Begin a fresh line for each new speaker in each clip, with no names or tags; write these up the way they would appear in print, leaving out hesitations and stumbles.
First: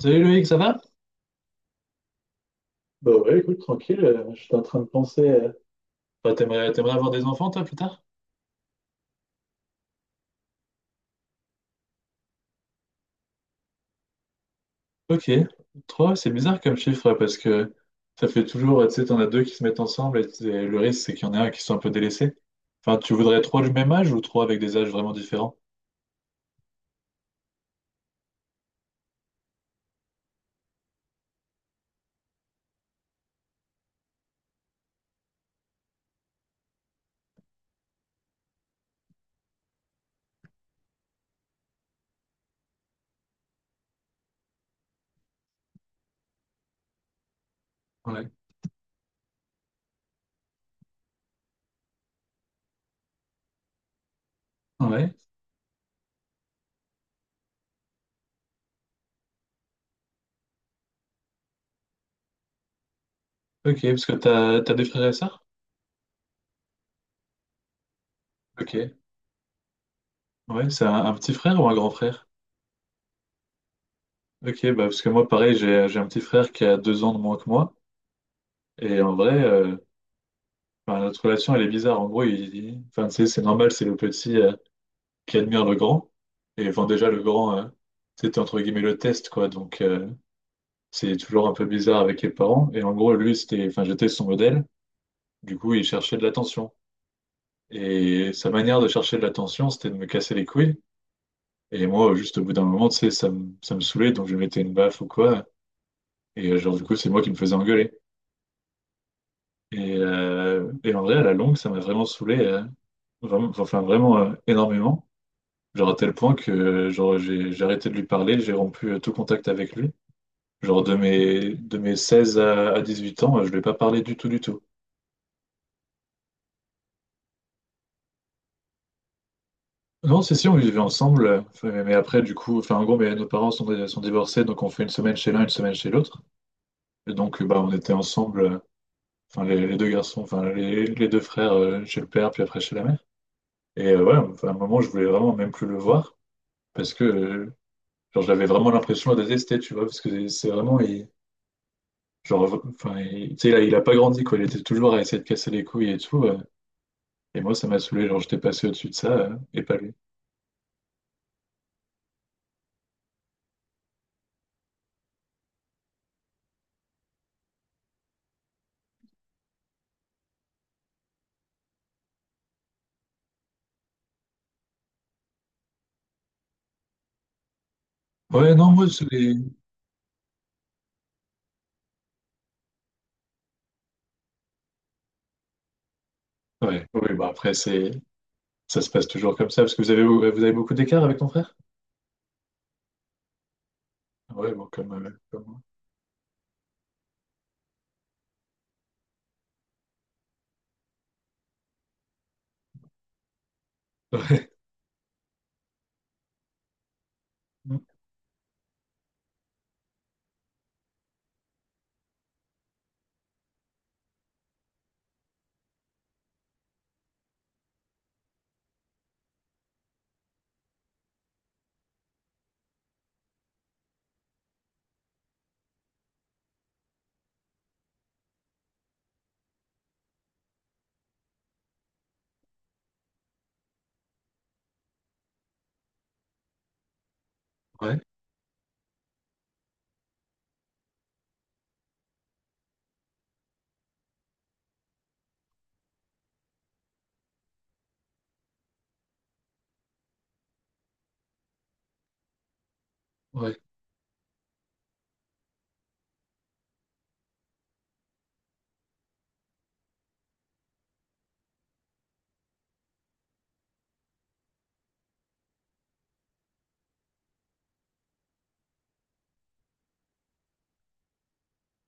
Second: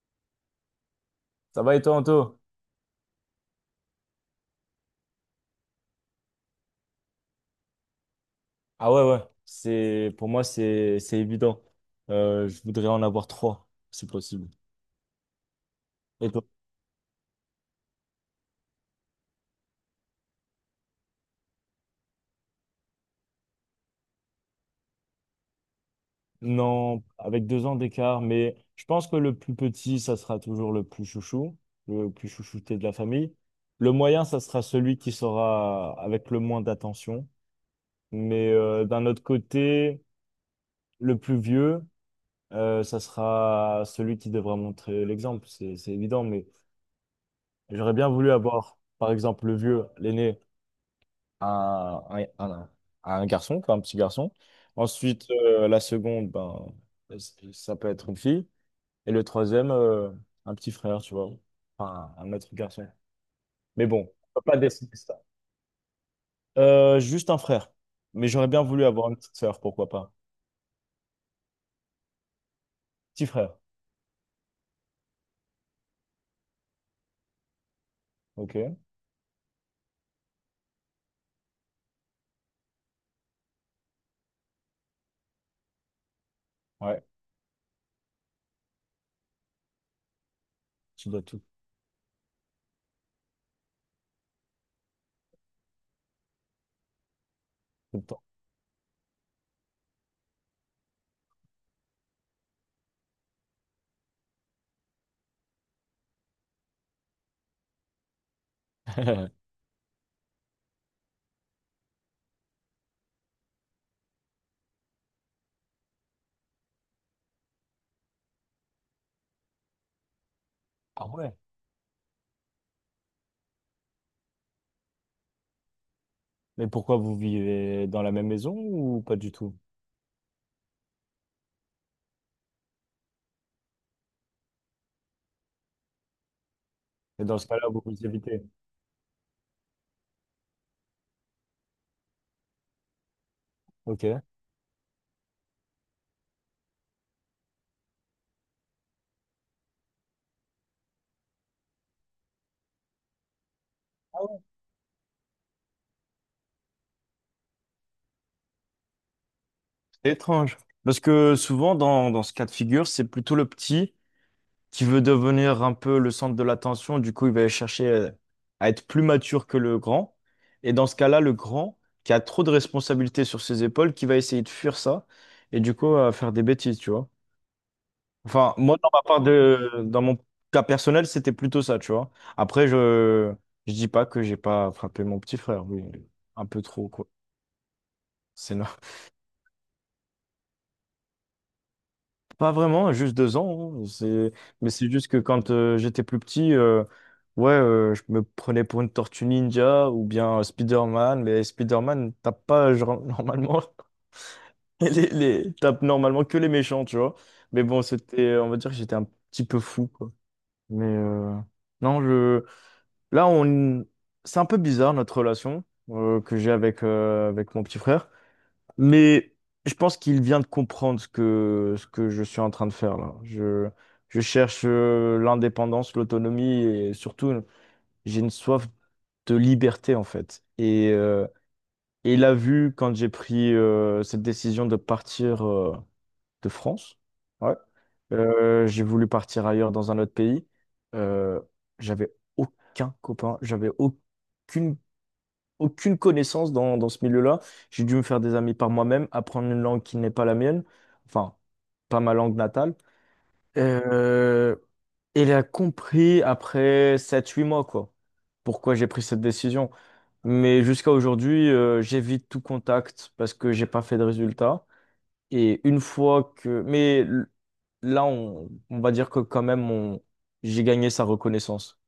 Salut Loïc, ça va?
Ça va et toi, Anto?
Ouais, écoute, tranquille, je suis en train de penser. T'aimerais avoir des enfants, toi, plus tard?
Ah ouais, ouais. C'est, pour moi, c'est évident. Je voudrais en avoir trois, si possible.
Ok. Trois, c'est
Et toi?
bizarre comme chiffre, ouais, parce que ça fait toujours, tu sais, t'en as deux qui se mettent ensemble, et le risque, c'est qu'il y en a un qui soit un peu délaissé. Enfin, tu voudrais trois du même âge ou trois avec des âges vraiment différents?
Non, avec 2 ans d'écart, mais je pense que le plus petit, ça sera toujours le plus chouchou, le plus chouchouté de la famille. Le moyen, ça sera celui qui sera avec le moins d'attention. Mais d'un autre côté, le plus vieux, ça sera celui qui devra montrer l'exemple. C'est évident, mais j'aurais bien
Ouais.
voulu avoir, par exemple, le vieux, l'aîné. à un, à un- Garçon, quoi, un petit garçon.
Ouais.
Ensuite, la seconde, ben, ça peut être une fille. Et le troisième, un petit frère, tu vois. Enfin, un autre garçon.
Ok,
Mais
parce
bon,
que
on peut pas
t'as des
décider
frères et
ça.
sœurs?
Juste un frère. Mais j'aurais bien
Ok.
voulu avoir une petite sœur, pourquoi pas.
Ouais, c'est un petit frère ou un grand frère?
Petit frère.
Ok, bah parce que moi, pareil, j'ai un petit frère qui a 2 ans de moins que moi.
Ok.
Et en vrai, enfin, notre relation, elle est bizarre. En gros, enfin, tu sais, c'est normal, c'est le petit qui admire le grand. Et enfin,
Ouais,
déjà, le grand, c'était entre guillemets le test, quoi. Donc,
tu
c'est
dois tout,
toujours un peu bizarre avec les parents. Et en gros, lui, c'était, enfin, j'étais son modèle. Du coup, il cherchait de l'attention.
tout le temps.
Et sa manière de chercher de l'attention, c'était de me casser les couilles. Et moi, juste au bout d'un moment, tu sais, ça me saoulait. Donc, je lui mettais une baffe ou quoi. Et genre, du coup, c'est moi qui me faisais engueuler. Et en vrai, à la longue, ça m'a vraiment saoulé, vraiment, enfin vraiment énormément. Genre à tel point que genre, j'ai arrêté de lui parler, j'ai rompu tout contact avec lui. Genre
Ah ouais.
de mes 16 à 18 ans, je ne lui ai pas parlé du tout, du tout.
Mais pourquoi vous vivez dans la même maison ou pas du tout?
Non, c'est si, on vivait ensemble, enfin, mais après, du coup, enfin en gros, mais nos parents sont divorcés, donc on fait une semaine chez l'un, une semaine chez l'autre. Et
Et dans
donc,
ce
bah,
cas-là,
on
vous
était
vous
ensemble,
évitez.
enfin les deux garçons, enfin les deux frères chez le père, puis après chez la mère. Et
Ok.
ouais, enfin, à un moment, je voulais vraiment même plus le voir parce que Genre, j'avais vraiment l'impression de la détester, tu vois, parce que c'est genre, enfin, tu sais, il a pas grandi, quoi. Il était toujours à essayer de casser les couilles et tout. Et moi, ça m'a saoulé. Genre, j'étais passé au-dessus de ça, et pas lui.
C'est étrange. Parce que souvent, dans ce cas de figure, c'est plutôt le petit qui veut devenir un peu le centre de l'attention. Du coup, il va chercher à être plus mature que le grand. Et dans ce cas-là, le grand, qui a trop de responsabilités sur ses épaules, qui va essayer de fuir ça et du coup, à faire des bêtises, tu vois.
Ouais,
Enfin,
non,
moi,
moi,
dans ma
c'est.
part
les-
de, dans mon cas personnel, c'était plutôt ça, tu vois. Après, je dis pas que j'ai pas frappé mon petit frère, mais un peu
Ouais,
trop, quoi.
oui, bah après, c'est.
C'est no-
Ça se passe toujours comme ça, parce que vous avez beaucoup d'écart avec ton frère?
Pas vraiment, juste 2 ans. Hein. C'est.
Ouais, bon,
Mais c'est
comme,
juste que
comme
quand
moi.
j'étais plus petit, ouais, je me prenais pour une tortue ninja ou bien Spider-Man. Mais Spider-Man tape pas genre, normalement et tape normalement que les méchants, tu vois. Mais bon, c'était, on va dire que j'étais un petit peu fou, quoi. Mais non, là, on... c'est un peu bizarre notre relation que j'ai avec mon petit frère. Mais je pense qu'il vient de comprendre ce que je suis en train de faire là. Je cherche l'indépendance, l'autonomie et surtout, j'ai une soif de liberté en fait. Et il a vu quand j'ai pris cette décision de partir de France. Ouais.
Ouais,
J'ai voulu partir ailleurs dans un autre pays. Euh, J'avais aucun copain, j'avais aucune connaissance dans ce milieu-là. J'ai dû me faire des amis par moi-même, apprendre une langue qui n'est pas la mienne, enfin, pas ma langue natale.
ouais,
Euh, et elle a compris après 7 8 mois, quoi, pourquoi j'ai pris cette décision. Mais jusqu'à aujourd'hui, j'évite tout contact parce que j'ai pas fait de résultat. Et une fois que. Mais là, on va dire que quand même, j'ai gagné sa reconnaissance.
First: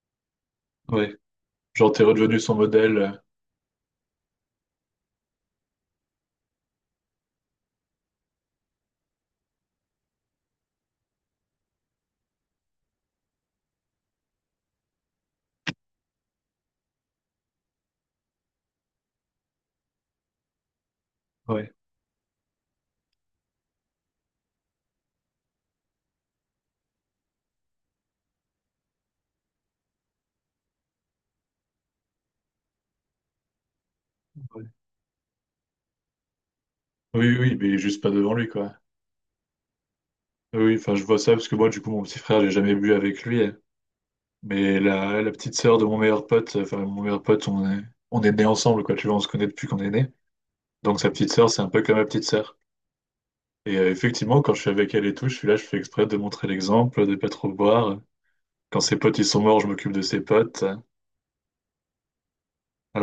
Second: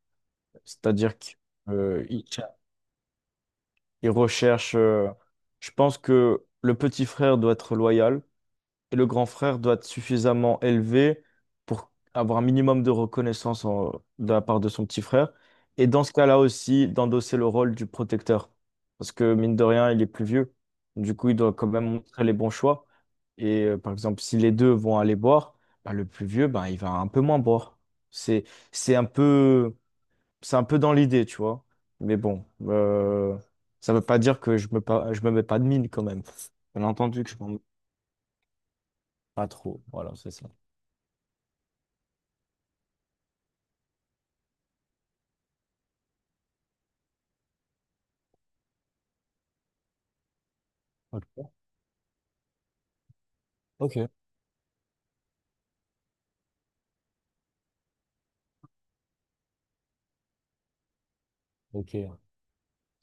ouais. Ouais.
C'est-à-dire qu'il.
Genre, t'es redevenu son modèle.
Ils recherchent. Je pense que le petit frère doit être loyal et le grand frère doit être suffisamment élevé pour avoir un minimum de reconnaissance de la part de son petit frère. Et dans ce cas-là aussi, d'endosser le rôle du protecteur. Parce que mine de rien, il est plus vieux. Du coup, il doit quand
Ouais,
même montrer les bons choix. Et par exemple, si les deux vont aller boire, bah, le plus vieux, bah, il va un peu moins boire. C'est, c'est un peu dans l'idée, tu vois. Mais bon, ça veut pas dire que
ouais.
je me mets pas de mine quand même. Bien entendu que
Oui,
je m'en
oui,
mets
mais juste pas devant lui, quoi.
pas trop. Voilà, c'est ça.
Oui, enfin, je vois ça parce que moi, du coup, mon petit frère, j'ai jamais bu avec lui. Mais la petite sœur de mon meilleur pote, enfin mon meilleur pote, on est nés ensemble, quoi, tu vois, on se connaît depuis qu'on est nés. Donc sa
Ok,
petite sœur, c'est un peu comme ma petite sœur. Et
ok,
effectivement, quand je suis avec elle et tout, je suis là, je fais exprès de montrer l'exemple, de pas trop boire. Quand ses potes, ils sont morts, je m'occupe de ses potes.
ok.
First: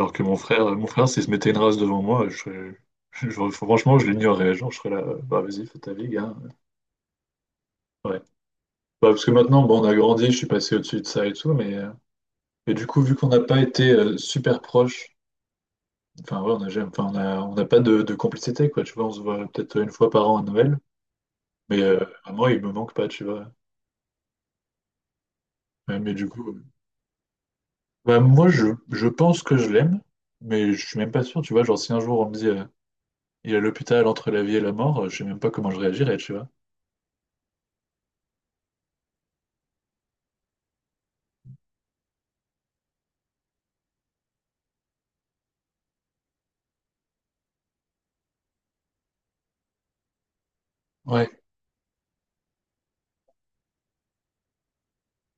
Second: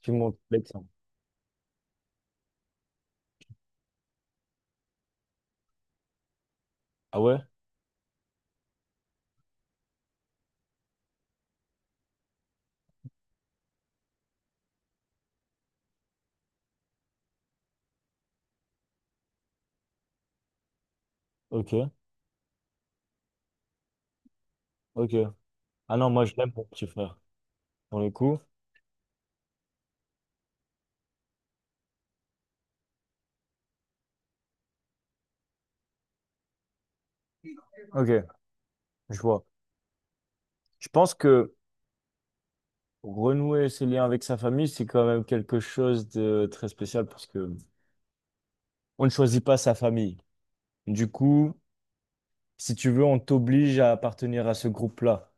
Tu
que
montes
mon
l'exemple.
frère, s'il se mettait une race devant moi, je, serais- je- franchement, je l'ignorerais. Genre, je serais là, bah vas-y, fais ta vie, gars.
Ah ouais?
Ouais. Bah, parce que maintenant, bon, on a grandi, je suis passé au-dessus de ça et tout, mais et du coup, vu qu'on n'a pas été super proches, enfin, ouais, on n'a jamais- enfin, on n'a pas de complicité, quoi. Tu vois, on se voit peut-être une fois par an à Noël,
Ok,
mais à moi, il me manque pas, tu vois.
ok. Ah
Ouais,
non,
mais
moi
du
je
coup,
l'aime mon petit frère, pour le
bah,
coup.
je pense que je l'aime, mais je suis même pas sûr, tu vois. Genre, si un jour on me dit il est à l'hôpital entre la vie et la mort, je sais même pas comment je réagirais, tu vois.
Ok, je vois. Je pense que renouer ses liens avec sa famille, c'est quand même quelque chose de très spécial parce que on ne choisit pas sa famille. Du
Ouais,
coup, si tu veux, on t'oblige à appartenir à ce groupe-là.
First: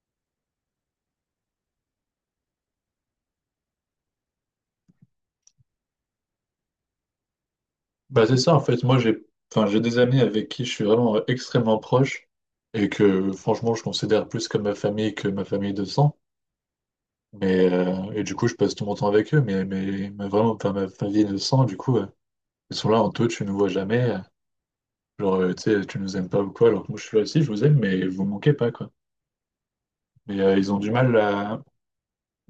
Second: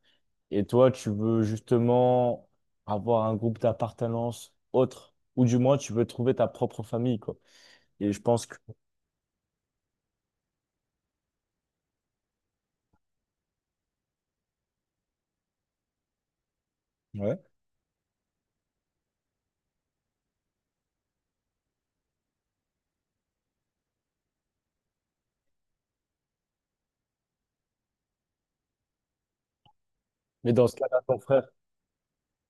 Et toi, tu veux justement avoir un groupe d'appartenance autre, ou du moins tu veux trouver ta propre famille, quoi. Et je
bah, c'est
pense
ça,
que,
en fait. Moi, j'ai enfin, j'ai des amis avec qui je suis vraiment extrêmement proche et que, franchement, je considère plus comme ma famille que ma famille de sang.
ouais.
Mais, et du coup, je passe tout mon temps avec eux, mais vraiment, pas ma famille de sang, du coup. Ils sont là en toi, tu nous vois jamais. Genre, tu sais, tu nous aimes pas ou quoi, alors que moi je suis là aussi, je vous aime, mais vous me manquez pas, quoi. Mais
Mais dans
ils
ce
ont du
cas-là,
mal
ton frère,
à.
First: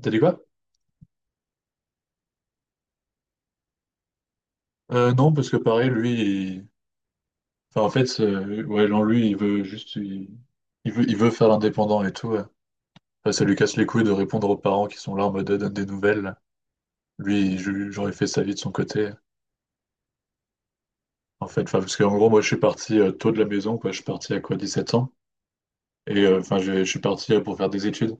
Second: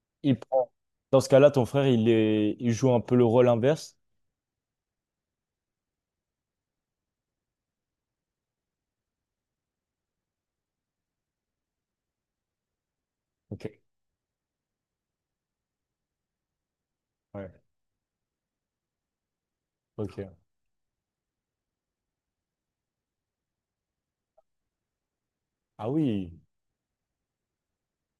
T'as dit
il
quoi?
prend- dans ce cas-là, ton frère, il joue un peu le rôle inverse.
Non, parce que pareil, lui, il- enfin, en fait, ouais, non, lui, il veut juste. Il il veut faire l'indépendant et tout. Ouais. Enfin, ça lui
Ok.
casse les couilles de répondre aux parents qui sont là en mode donne des nouvelles.
Ouais.
Lui, genre, il fait sa vie de son côté.
Ok.
En fait, enfin, parce qu'en gros, moi, je suis parti tôt de la maison, quoi. Je suis parti à quoi, 17 ans.
Ah
Et
oui.
enfin, je suis parti pour faire des études.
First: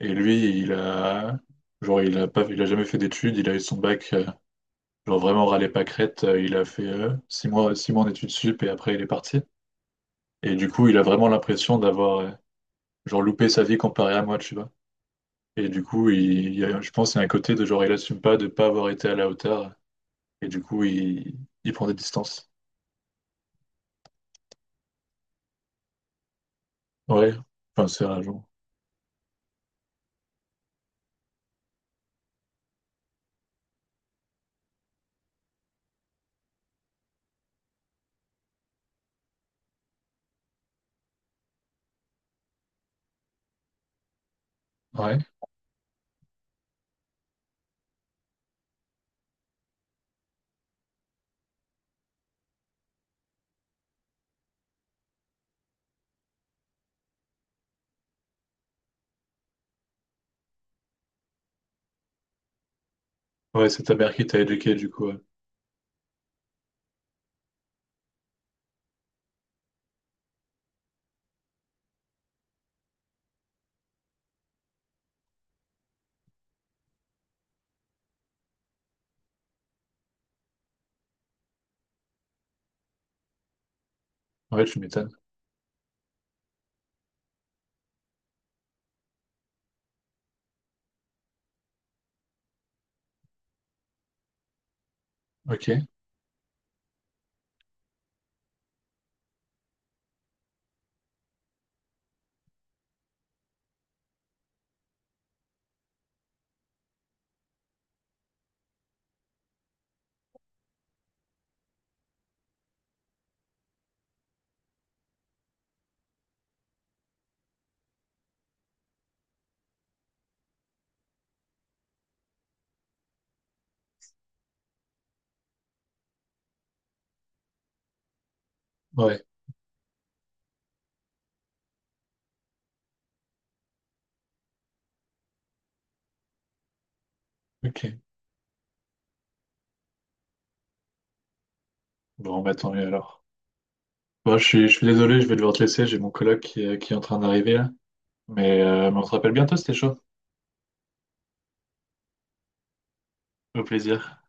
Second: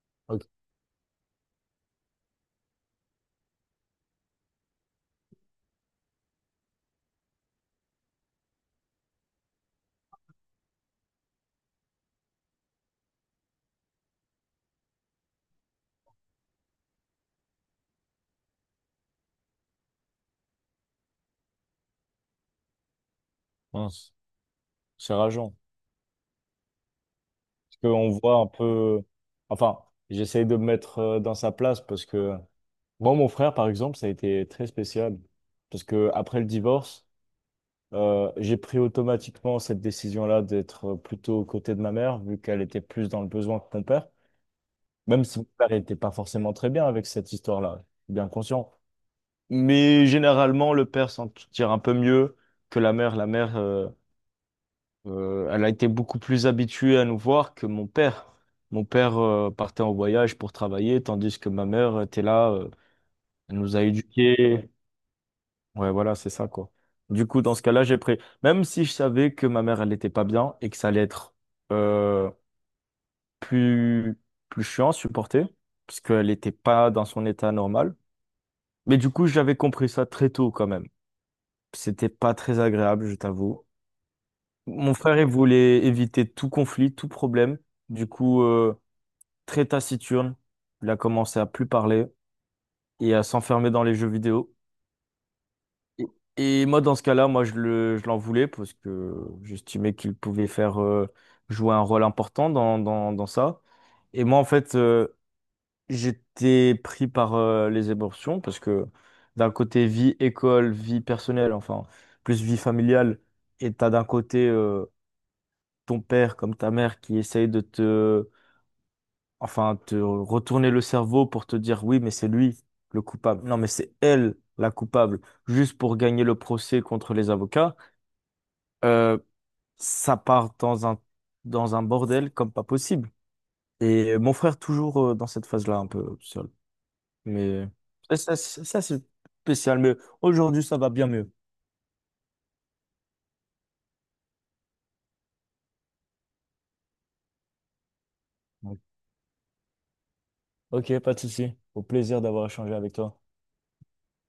Et
Ok.
genre, il a jamais fait d'études, il a eu son bac, genre vraiment râlé pas crête, il a fait 6 mois en études sup et après il est parti. Et du coup, il a vraiment l'impression d'avoir, genre, loupé sa vie comparé à moi, tu vois. Et du coup, je pense qu'il y a un côté de genre, il assume pas de pas avoir été à la hauteur. Et du coup, il prend des distances.
Mince. C'est rageant.
Ouais, enfin,
Parce
c'est
qu'on voit
rageant.
un peu, enfin, j'essaye de me mettre dans sa place parce que moi, mon frère, par exemple, ça a été très spécial. Parce que après le divorce, j'ai pris automatiquement cette décision-là d'être plutôt aux côtés de ma mère, vu qu'elle était plus dans le besoin que mon père,
Ouais,
même si mon père n'était pas forcément très bien avec cette histoire-là, je suis bien conscient. Mais généralement, le père s'en tire un peu mieux que la mère. La mère, elle a été beaucoup plus habituée à nous voir que mon père. Mon père, partait en voyage pour travailler, tandis que ma mère était là, elle
ouais,
nous
c'est
a
ta mère qui t'a
éduqués.
éduqué, du coup. Ouais.
Ouais, voilà, c'est ça, quoi. Du coup, dans ce cas-là, j'ai pris. Même si je savais que ma mère, elle n'était pas bien et que ça allait être euh, plus, plus chiant à supporter, parce qu'elle n'était pas dans son état normal. Mais du coup, j'avais compris ça très tôt, quand même. C'était pas très agréable, je t'avoue.
Ouais, tu
Mon
m'étonnes.
frère, il voulait éviter tout conflit, tout problème. Du coup, très taciturne, il a commencé à plus parler et à s'enfermer dans les jeux vidéo.
Ok,
Et et moi, dans ce cas-là, moi, je l'en voulais parce que j'estimais qu'il pouvait faire jouer un rôle important dans ça. Et moi, en fait, j'étais pris par les émotions parce que d'un côté, vie école, vie personnelle, enfin, plus vie familiale, et t'as d'un côté ton père comme ta mère qui essaye de te, enfin, te retourner le cerveau pour te dire oui, mais c'est lui le coupable. Non, mais c'est elle la coupable, juste pour gagner le procès contre les avocats. Euh,
ouais,
Ça part dans un bordel comme pas possible. Et mon frère, toujours dans cette phase-là, un peu seul. Mais
ok.
ça, c'est spécial. Mais aujourd'hui, ça va bien mieux.
Bon, bah tant mieux alors. Bon, je suis désolé, je vais devoir te laisser, j'ai mon coloc qui est en train d'arriver là.
Donc,
Mais on se rappelle bientôt, c'était chaud.
ok, pas de souci. Au plaisir d'avoir échangé avec toi.
Au plaisir.